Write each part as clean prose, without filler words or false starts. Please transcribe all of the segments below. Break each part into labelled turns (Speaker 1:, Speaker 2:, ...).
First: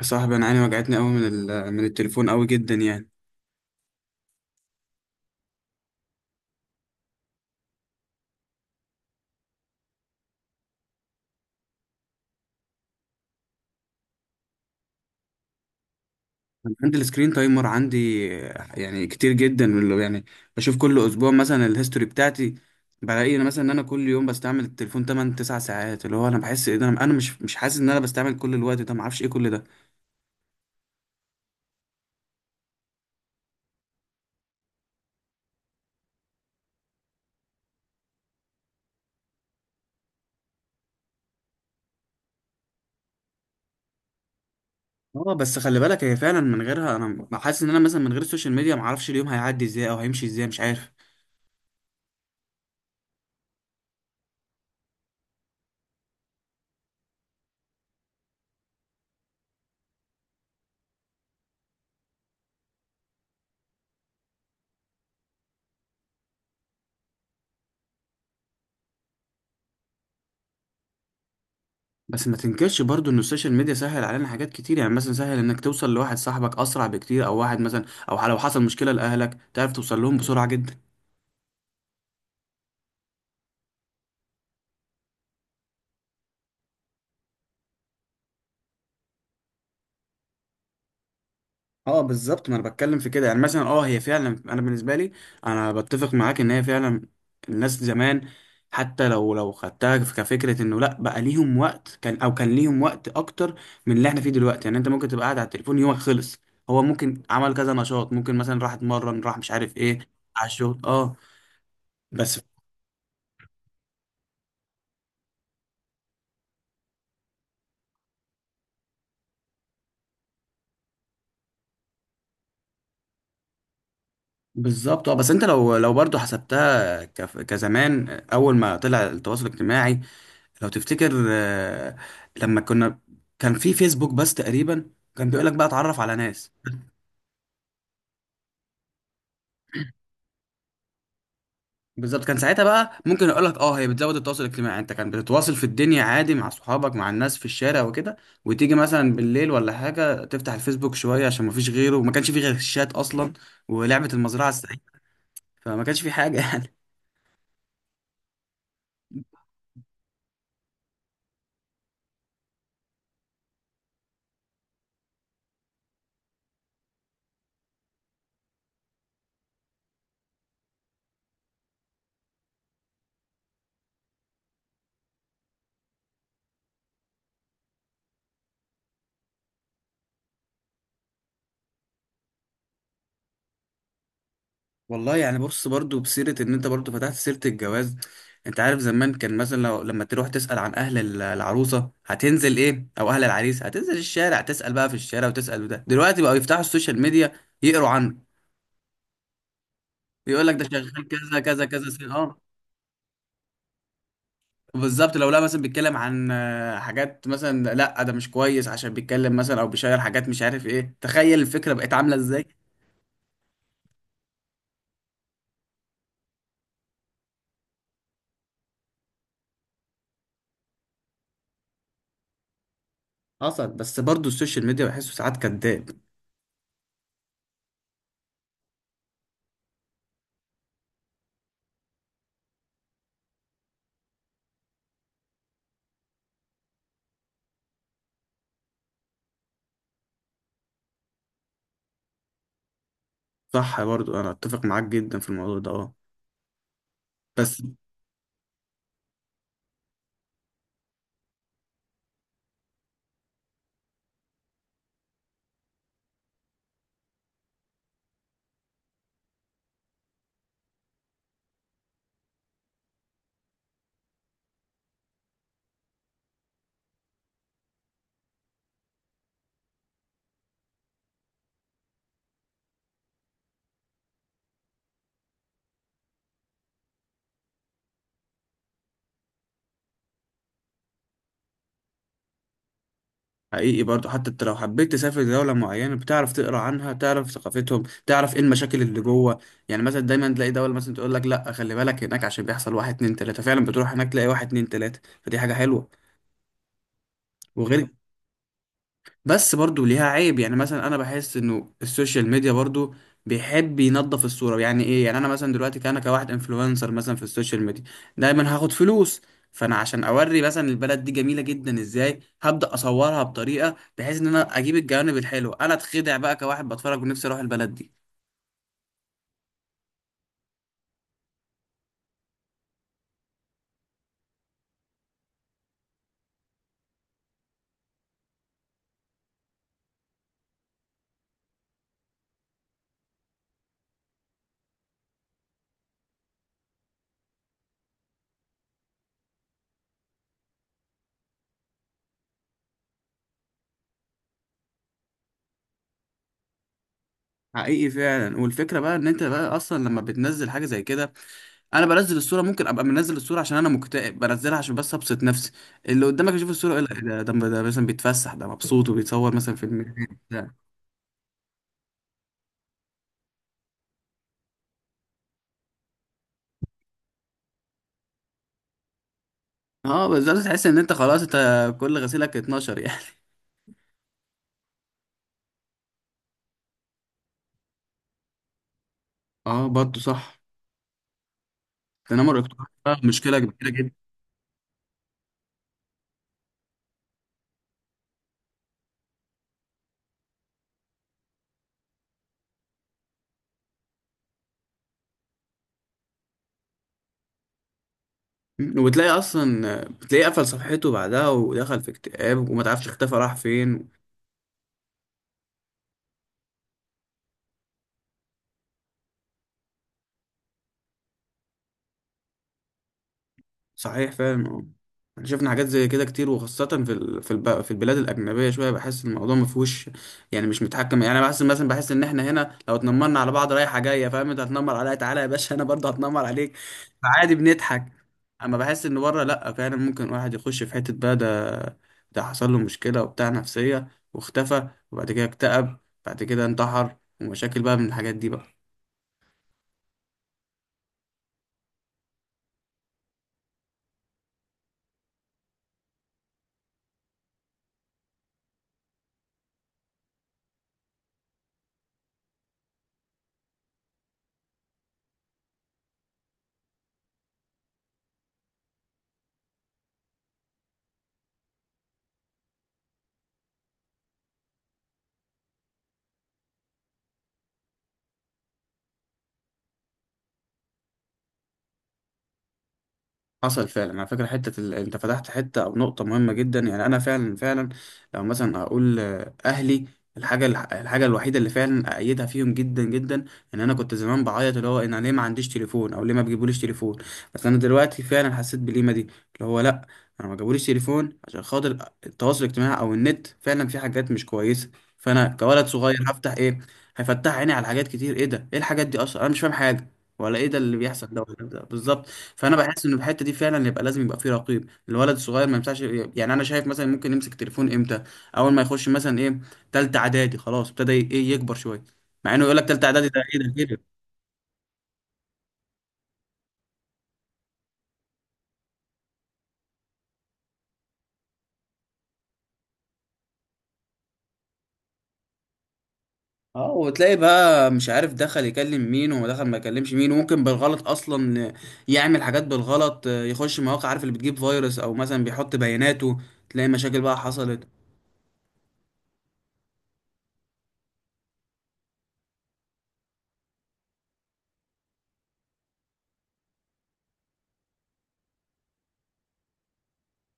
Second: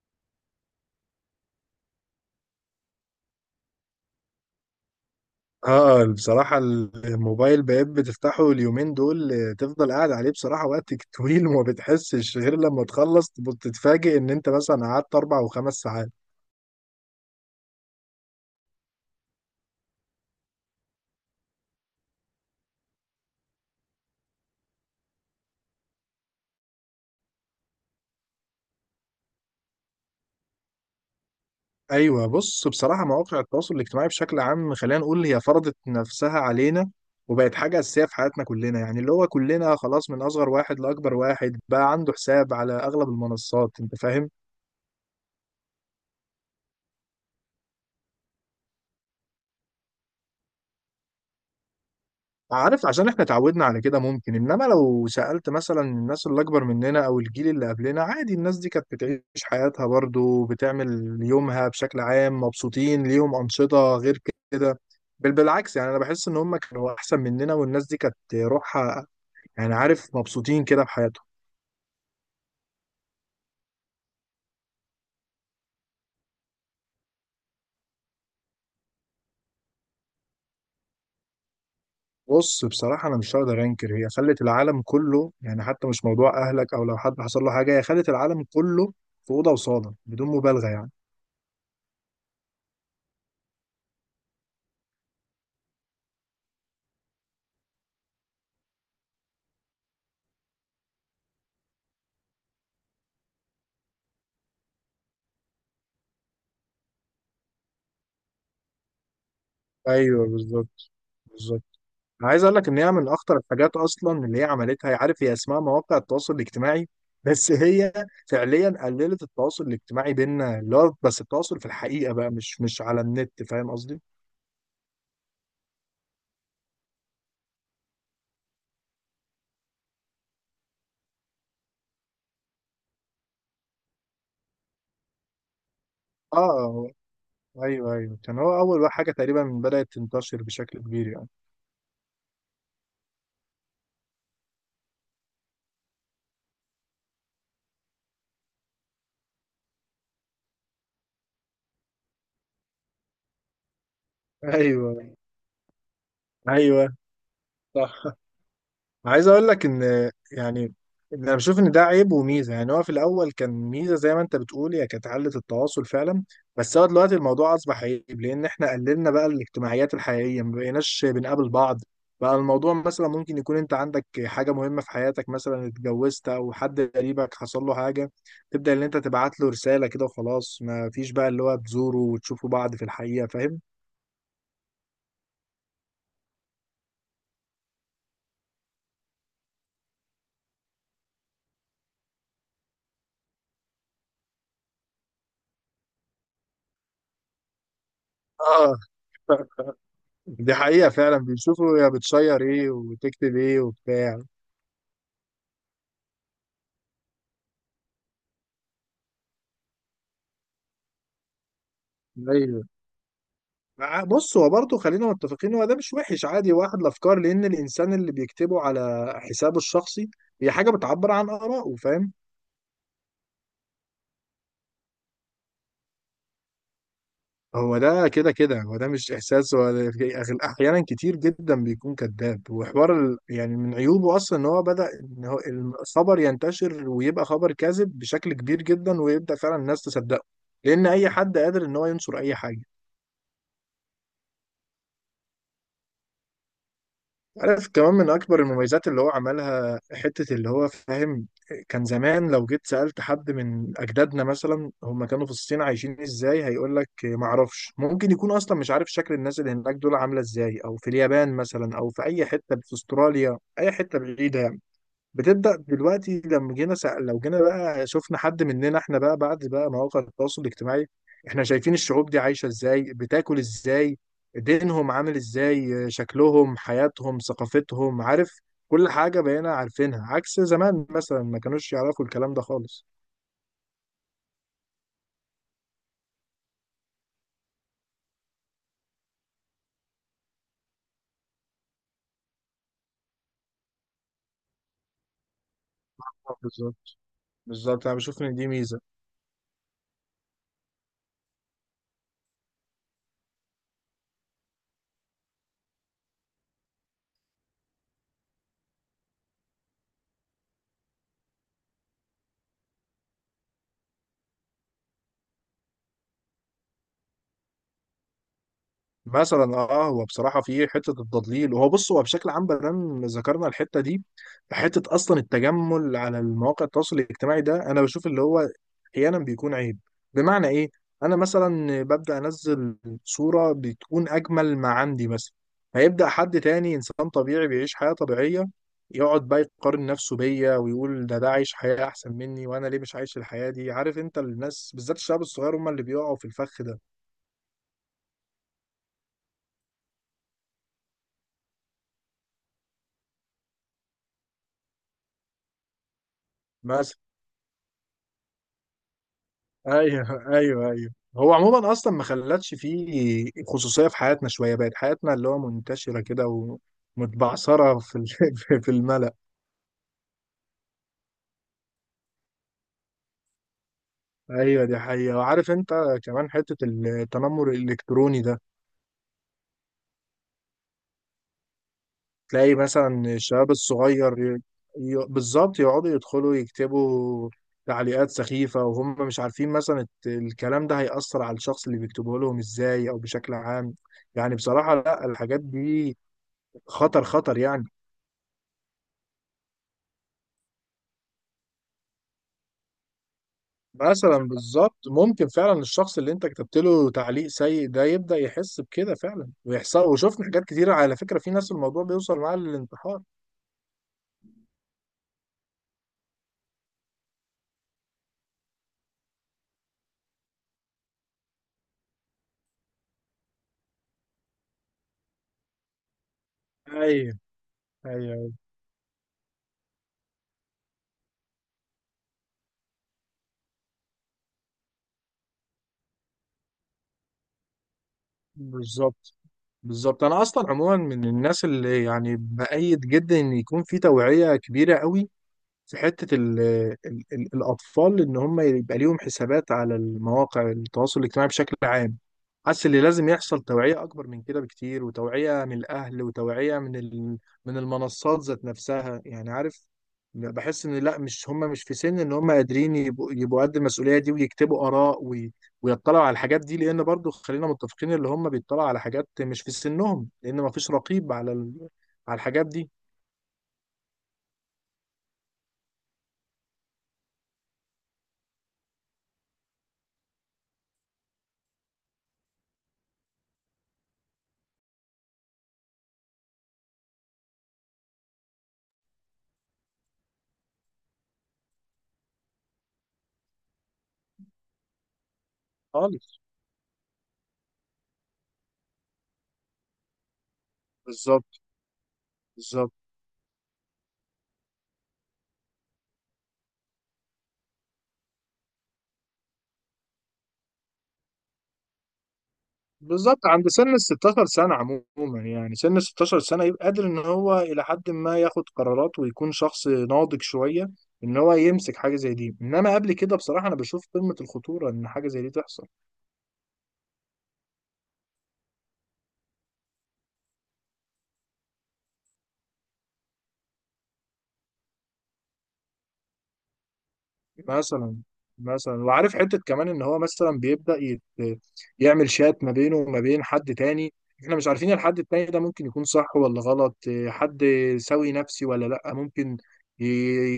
Speaker 1: يا صاحبي، انا عيني وجعتني قوي من التليفون قوي جدا يعني.
Speaker 2: بصراحة الموبايل بقيت بتفتحه اليومين دول، تفضل قاعد عليه بصراحة وقت طويل وما بتحسش غير لما تخلص تتفاجئ ان انت مثلا قعدت اربع وخمس ساعات.
Speaker 1: أنا عندي السكرين تايمر عندي. يعني كتير جدا يعني. بشوف كل اسبوع مثلا الهيستوري بتاعتي. بلاقي انا مثلا ان انا كل يوم بستعمل التليفون 8 9 ساعات، اللي هو انا بحس ايه ده، أنا مش حاسس ان انا بستعمل كل الوقت ده، ما اعرفش ايه كل ده.
Speaker 2: ايوه بص، بصراحة مواقع التواصل الاجتماعي بشكل عام خلينا نقول هي فرضت نفسها علينا وبقت حاجة أساسية في حياتنا كلنا، يعني اللي هو كلنا خلاص من أصغر واحد لأكبر واحد بقى عنده حساب على أغلب المنصات، أنت فاهم.
Speaker 1: اه، بس خلي بالك، هي فعلا من غيرها انا حاسس ان انا مثلا من غير السوشيال ميديا ما اعرفش اليوم هيعدي ازاي او هيمشي ازاي، مش عارف.
Speaker 2: عارف عشان احنا اتعودنا على كده ممكن، انما لو سألت مثلا الناس اللي اكبر مننا او الجيل اللي قبلنا، عادي الناس دي كانت بتعيش حياتها برضو، بتعمل يومها بشكل عام مبسوطين، ليهم أنشطة غير كده. بل بالعكس، يعني انا بحس ان هم كانوا احسن مننا، والناس دي كانت روحها يعني عارف مبسوطين كده بحياتهم.
Speaker 1: بس ما تنكرش برضو ان السوشيال ميديا سهل علينا حاجات كتير، يعني مثلا سهل انك توصل لواحد صاحبك اسرع بكتير، او واحد مثلا، او لو حصل مشكله لاهلك تعرف توصل لهم بسرعه جدا.
Speaker 2: بص بصراحة أنا مش هقدر أنكر، هي خلت العالم كله، يعني حتى مش موضوع أهلك أو لو حد حصل له حاجة، هي خلت العالم كله في أوضة وصالة بدون مبالغة يعني.
Speaker 1: اه بالظبط، ما انا بتكلم في كده، يعني مثلا اه هي فعلا، انا بالنسبه لي انا بتفق معاك ان هي فعلا. الناس زمان حتى لو خدتها كفكره انه لا، بقى ليهم وقت، كان او كان ليهم وقت اكتر من اللي احنا فيه دلوقتي. يعني انت ممكن تبقى قاعد على التليفون يومك خلص، هو ممكن عمل كذا نشاط، ممكن مثلا راح اتمرن، راح مش عارف ايه،
Speaker 2: أيوه
Speaker 1: على الشغل،
Speaker 2: بالظبط.
Speaker 1: اه
Speaker 2: بالظبط انا
Speaker 1: بس.
Speaker 2: عايز اقول لك ان هي من اخطر الحاجات اصلا اللي هي عملتها، عارف هي اسمها مواقع التواصل الاجتماعي بس هي فعليا قللت التواصل الاجتماعي بيننا، اللي هو بس التواصل في الحقيقه بقى مش على النت، فاهم قصدي؟
Speaker 1: بالظبط، اه بس انت لو برضو حسبتها كزمان اول ما طلع التواصل الاجتماعي، لو تفتكر، لما كنا كان في فيسبوك بس تقريبا، كان بيقول لك بقى اتعرف على
Speaker 2: اه
Speaker 1: ناس.
Speaker 2: آه، ايوه كان هو اول حاجه تقريبا بدات تنتشر بشكل كبير يعني.
Speaker 1: بالظبط، كان ساعتها بقى ممكن اقول لك اه هي بتزود التواصل الاجتماعي، انت كان بتتواصل في الدنيا عادي مع صحابك مع الناس في الشارع وكده، وتيجي مثلا بالليل ولا حاجه تفتح الفيسبوك شويه عشان ما فيش غيره، وما كانش في غير الشات اصلا ولعبه المزرعه السعيده.
Speaker 2: ايوه
Speaker 1: فما كانش في حاجه يعني.
Speaker 2: ايوه صح. عايز اقول لك ان يعني انا بشوف ان ده عيب وميزه، يعني هو في الاول كان ميزه زي ما انت بتقول، هي كانت علة التواصل فعلا، بس هو دلوقتي الموضوع اصبح عيب، لان احنا قللنا بقى الاجتماعيات الحقيقيه، ما بقيناش بنقابل بعض. بقى الموضوع مثلا ممكن يكون انت عندك حاجه مهمه في حياتك، مثلا اتجوزت او حد قريبك حصل له حاجه، تبدا ان انت تبعت له رساله كده وخلاص، ما فيش بقى اللي هو تزوره وتشوفوا بعض في الحقيقه، فاهم.
Speaker 1: والله يعني، بص، برضو بسيرة ان انت برضو فتحت سيرة الجواز، انت عارف زمان كان مثلا لو لما تروح تسأل عن العروسة هتنزل ايه، او اهل العريس هتنزل الشارع تسأل بقى في الشارع وتسأل، وده دلوقتي بقوا يفتحوا السوشيال ميديا يقروا عنه،
Speaker 2: اه
Speaker 1: يقول
Speaker 2: دي
Speaker 1: لك ده
Speaker 2: حقيقه
Speaker 1: شغال
Speaker 2: فعلا،
Speaker 1: كذا كذا
Speaker 2: بيشوفوا يا
Speaker 1: كذا سنة، اه.
Speaker 2: بتشير ايه وتكتب ايه وبتاع.
Speaker 1: بالظبط، لو لا مثلا بيتكلم عن حاجات، مثلا لا ده مش كويس عشان بيتكلم مثلا او بيشير حاجات مش عارف ايه، تخيل الفكرة بقت عاملة ازاي.
Speaker 2: ايوه. بص هو برضه خلينا متفقين، هو ده مش وحش عادي واحد الافكار، لان الانسان اللي بيكتبه على حسابه الشخصي هي حاجه بتعبر عن ارائه، فاهم.
Speaker 1: حصل. بس برضو السوشيال ميديا بحسه ساعات كداب.
Speaker 2: هو ده كده هو ده مش احساس هو احيانا كتير جدا بيكون كذاب، وحوار يعني من عيوبه اصلا ان هو بدا ان هو الخبر ينتشر ويبقى خبر كاذب بشكل كبير جدا، ويبدا فعلا الناس تصدقه، لان اي حد قادر ان هو ينشر اي حاجه.
Speaker 1: صح، برضو انا اتفق معاك جدا في الموضوع ده، اه، بس.
Speaker 2: عارف كمان من أكبر المميزات اللي هو عملها حتة اللي هو فاهم، كان زمان لو جيت سألت حد من أجدادنا مثلا هم كانوا في الصين عايشين إزاي، هيقول لك معرفش، ممكن يكون أصلا مش عارف شكل الناس اللي هناك دول عاملة إزاي، أو في اليابان مثلا، أو في أي حتة في أستراليا، أي حتة بعيدة يعني. بتبدأ دلوقتي لما لو جينا بقى شفنا حد مننا احنا بقى بعد بقى مواقع التواصل الاجتماعي، احنا شايفين الشعوب دي عايشة ازاي، بتاكل ازاي، دينهم عامل ازاي، شكلهم، حياتهم، ثقافتهم، عارف كل حاجة بقينا عارفينها، عكس زمان مثلا ما كانوش يعرفوا الكلام ده خالص.
Speaker 1: حقيقي، برضو حتى انت لو حبيت تسافر دولة معينة بتعرف تقرا عنها، تعرف ثقافتهم، تعرف ايه المشاكل اللي جوه. يعني مثلا دايما تلاقي دولة مثلا تقول لك لا خلي بالك هناك عشان بيحصل واحد اتنين تلاتة، فعلا بتروح هناك تلاقي واحد اتنين تلاتة، فدي حاجة حلوة.
Speaker 2: آه، بالظبط. بالظبط
Speaker 1: وغير،
Speaker 2: انا بشوف ان دي ميزة.
Speaker 1: بس برضو ليها عيب، يعني مثلا انا بحس انه السوشيال ميديا برضو بيحب ينظف الصورة، يعني ايه، يعني انا مثلا دلوقتي كأنا كواحد انفلونسر مثلا في السوشيال ميديا دايما هاخد فلوس، فانا عشان اوري مثلا البلد دي جميلة جدا ازاي هبدأ اصورها بطريقة بحيث ان انا اجيب الجوانب الحلوة، انا اتخدع بقى كواحد بتفرج ونفسي اروح البلد دي.
Speaker 2: مثلا اه هو بصراحه في حته التضليل، وهو بص هو بشكل عام بدل ذكرنا الحته دي، حته اصلا التجمل على المواقع التواصل الاجتماعي ده انا بشوف اللي هو احيانا بيكون عيب. بمعنى ايه؟ انا مثلا ببدا انزل صوره بتكون اجمل ما عندي مثلا، هيبدا حد تاني انسان طبيعي بيعيش حياه طبيعيه يقعد بقى يقارن نفسه بيا، ويقول ده عايش حياه احسن مني، وانا ليه مش عايش الحياه دي، عارف انت الناس بالذات الشباب الصغير هم اللي بيقعوا في الفخ
Speaker 1: حقيقي فعلا، والفكرة بقى ان انت بقى اصلا لما بتنزل حاجة زي كده، انا بنزل الصوره ممكن ابقى منزل الصوره عشان انا مكتئب، بنزلها عشان بس ابسط نفسي، اللي قدامك يشوف الصوره
Speaker 2: ده.
Speaker 1: يقول لك إيه ده، ده مثلا بيتفسح، ده مبسوط وبيتصور مثلا في المكان
Speaker 2: ايوه
Speaker 1: ده.
Speaker 2: ايوه ايوه هو عموما اصلا ما خلتش فيه خصوصيه في حياتنا شويه، بقت حياتنا اللي هو منتشره كده ومتبعثره في في الملأ.
Speaker 1: اه بالظبط، تحس ان انت خلاص انت كل غسيلك 12 يعني.
Speaker 2: ايوه دي حقيقه. وعارف انت كمان حته التنمر الالكتروني ده،
Speaker 1: اه برضه صح، التنمر
Speaker 2: تلاقي
Speaker 1: الاجتماعي ده
Speaker 2: مثلا
Speaker 1: مشكله
Speaker 2: الشباب
Speaker 1: كبيره جدا.
Speaker 2: الصغير بالظبط يقعدوا يدخلوا يكتبوا تعليقات سخيفه، وهم مش عارفين مثلا الكلام ده هيأثر على الشخص اللي بيكتبه لهم ازاي، او بشكل عام يعني بصراحه لا، الحاجات دي خطر يعني.
Speaker 1: وبتلاقي اصلا بتلاقيه قفل صفحته بعدها ودخل في اكتئاب وما تعرفش اختفى راح فين.
Speaker 2: مثلا بالظبط ممكن فعلا الشخص اللي انت كتبت له تعليق سيء ده يبدأ يحس بكده فعلا، ويحصل وشفنا حاجات كتيرة على فكرة، في ناس الموضوع بيوصل معاها للانتحار.
Speaker 1: صحيح فعلا، اه. احنا شفنا حاجات زي كده كتير، وخاصة في البلاد الأجنبية شوية بحس الموضوع ما فيهوش، يعني مش متحكم، يعني بحس إن احنا هنا لو اتنمرنا على بعض رايحة جاية، فاهم، أنت هتنمر عليا تعالى يا باشا أنا برضه هتنمر عليك،
Speaker 2: ايوه
Speaker 1: فعادي بنضحك.
Speaker 2: ايوه
Speaker 1: أما بحس إن بره لأ، فعلا ممكن واحد يخش في حتة بقى ده، ده حصل له مشكلة وبتاع نفسية، واختفى، وبعد كده اكتئب، بعد كده انتحر، ومشاكل بقى من الحاجات دي بقى.
Speaker 2: بالظبط. بالظبط انا اصلا عموما من الناس اللي يعني بأيد جدا ان يكون في توعية كبيرة قوي في حتة ال الأطفال، إن هم يبقى ليهم حسابات على المواقع التواصل الاجتماعي بشكل عام. حاسس اللي لازم يحصل توعية أكبر من كده بكتير، وتوعية من الأهل وتوعية من من المنصات ذات نفسها، يعني عارف بحس إن لأ، مش هم مش في سن إن هم قادرين يبقوا قد المسؤولية دي، ويكتبوا آراء ويطلعوا على الحاجات دي، لأن برضو خلينا متفقين اللي هم بيطلعوا على حاجات مش في سنهم، لأن مفيش رقيب على على الحاجات دي
Speaker 1: حصل فعلا على فكرة، انت فتحت حتة او نقطة مهمة جدا، يعني انا فعلا فعلا لو مثلا اقول اهلي، الحاجة الوحيدة اللي فعلا أأيدها فيهم جدا جدا، إن أنا كنت زمان بعيط اللي هو إن أنا ليه ما عنديش تليفون أو ليه ما بيجيبوليش تليفون، بس أنا دلوقتي فعلا حسيت بالقيمة دي، اللي هو لأ، أنا ما جابوليش تليفون عشان خاطر التواصل الاجتماعي أو النت فعلا في حاجات مش كويسة. فأنا كولد صغير
Speaker 2: خالص.
Speaker 1: هفتح إيه، هيفتح عيني على حاجات كتير، إيه ده، إيه الحاجات دي، أصلا أنا مش فاهم حاجة، ولا إيه ده اللي بيحصل ده، ولا
Speaker 2: بالظبط.
Speaker 1: ده بالظبط. فانا
Speaker 2: بالظبط
Speaker 1: بحس ان في الحته دي فعلا يبقى لازم يبقى في رقيب، الولد الصغير ما ينفعش، يعني انا شايف مثلا ممكن يمسك تليفون امتى، اول ما يخش مثلا ايه تالتة اعدادي خلاص، ابتدى ايه يكبر شويه، مع انه يقول لك تالتة اعدادي ده
Speaker 2: بالظبط
Speaker 1: ايه
Speaker 2: عند
Speaker 1: ده
Speaker 2: سن ال
Speaker 1: كده.
Speaker 2: 16 سنة عموما، يعني سن ال 16 سنة يبقى قادر ان هو الى حد ما ياخد قرارات، ويكون شخص ناضج شوية ان هو يمسك حاجة زي دي، انما قبل كده بصراحة انا بشوف قمة الخطورة ان حاجة زي دي تحصل.
Speaker 1: اه، وتلاقي بقى مش عارف دخل يكلم مين ودخل ما يكلمش مين، وممكن بالغلط اصلا يعمل حاجات بالغلط، يخش مواقع عارف اللي بتجيب فيروس، او مثلا بيحط بياناته، تلاقي مشاكل بقى حصلت.
Speaker 2: مثلا. مثلا وعارف حتة كمان ان هو مثلا يعمل شات ما بينه وما بين حد تاني، احنا مش عارفين الحد التاني ده ممكن يكون صح ولا غلط، إيه، حد سوي نفسي ولا لا، ممكن ي-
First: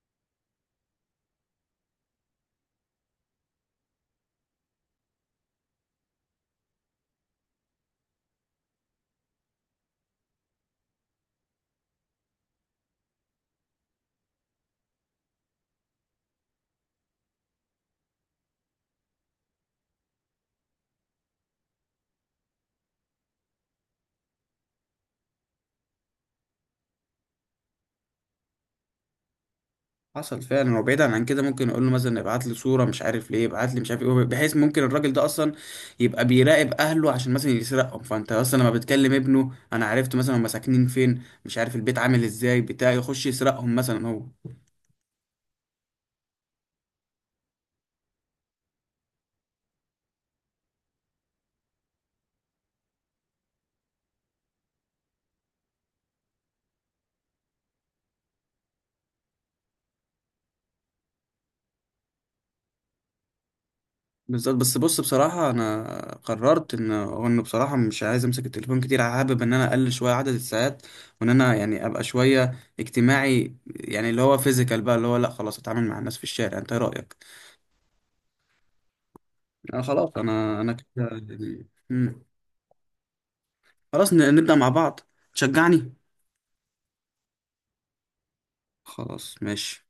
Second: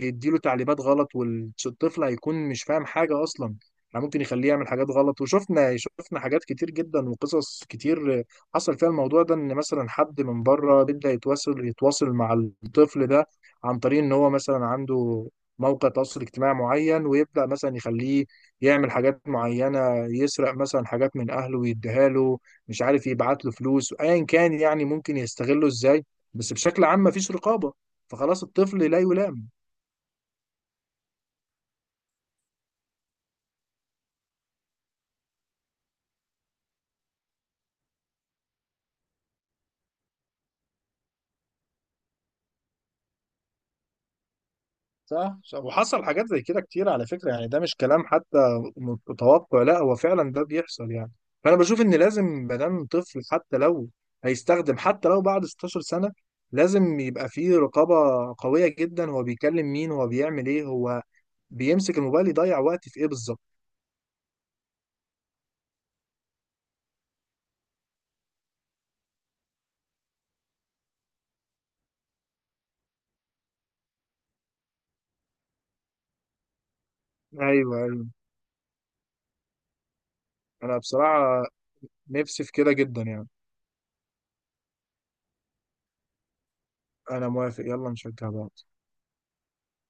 Speaker 2: يديله تعليمات غلط، والطفل هيكون مش فاهم حاجة اصلا، يعني ممكن يخليه يعمل حاجات غلط. وشفنا حاجات كتير جدا وقصص كتير حصل فيها الموضوع ده، ان مثلا حد من بره بيبدأ يتواصل مع الطفل ده عن طريق ان هو مثلا عنده موقع تواصل اجتماعي معين، ويبدأ مثلا يخليه يعمل حاجات معينة، يسرق مثلا حاجات من أهله ويديها له، مش عارف يبعت له فلوس أيا كان، يعني ممكن يستغله إزاي، بس بشكل عام مفيش رقابة، فخلاص الطفل لا يلام.
Speaker 1: حصل فعلا، وبعيدا عن كده ممكن اقول له مثلا ابعت لي صوره مش عارف ليه، ابعت لي مش عارف ايه، بحيث ممكن الراجل ده اصلا يبقى بيراقب اهله عشان مثلا يسرقهم، فانت اصلا لما بتكلم ابنه انا عرفت مثلا هم ساكنين فين، مش عارف البيت عامل ازاي بتاع، يخش يسرقهم مثلا هو.
Speaker 2: صح صح. وحصل حاجات زي كده كتير على فكرة، يعني ده مش كلام حتى متوقع، لا هو فعلا ده بيحصل يعني. فأنا بشوف إن لازم مادام طفل، حتى لو هيستخدم حتى لو بعد 16 سنة لازم يبقى فيه رقابة قوية جدا، هو بيكلم مين، هو بيعمل ايه، هو بيمسك الموبايل يضيع وقتي في ايه بالظبط.
Speaker 1: بالظبط، بس بص بصراحه انا قررت ان انه بصراحه مش عايز امسك التليفون كتير، حابب ان انا اقلل شويه عدد الساعات، وان انا يعني ابقى شويه اجتماعي، يعني اللي هو فيزيكال بقى، اللي هو لا خلاص اتعامل مع الناس في الشارع، انت إيه رايك؟
Speaker 2: ايوه.
Speaker 1: آه خلاص، انا
Speaker 2: انا
Speaker 1: كده
Speaker 2: بصراحه
Speaker 1: يعني. مم.
Speaker 2: نفسي في كده جدا يعني.
Speaker 1: خلاص، نبدأ مع بعض، تشجعني.
Speaker 2: انا موافق، يلا نشجع بعض.
Speaker 1: خلاص ماشي.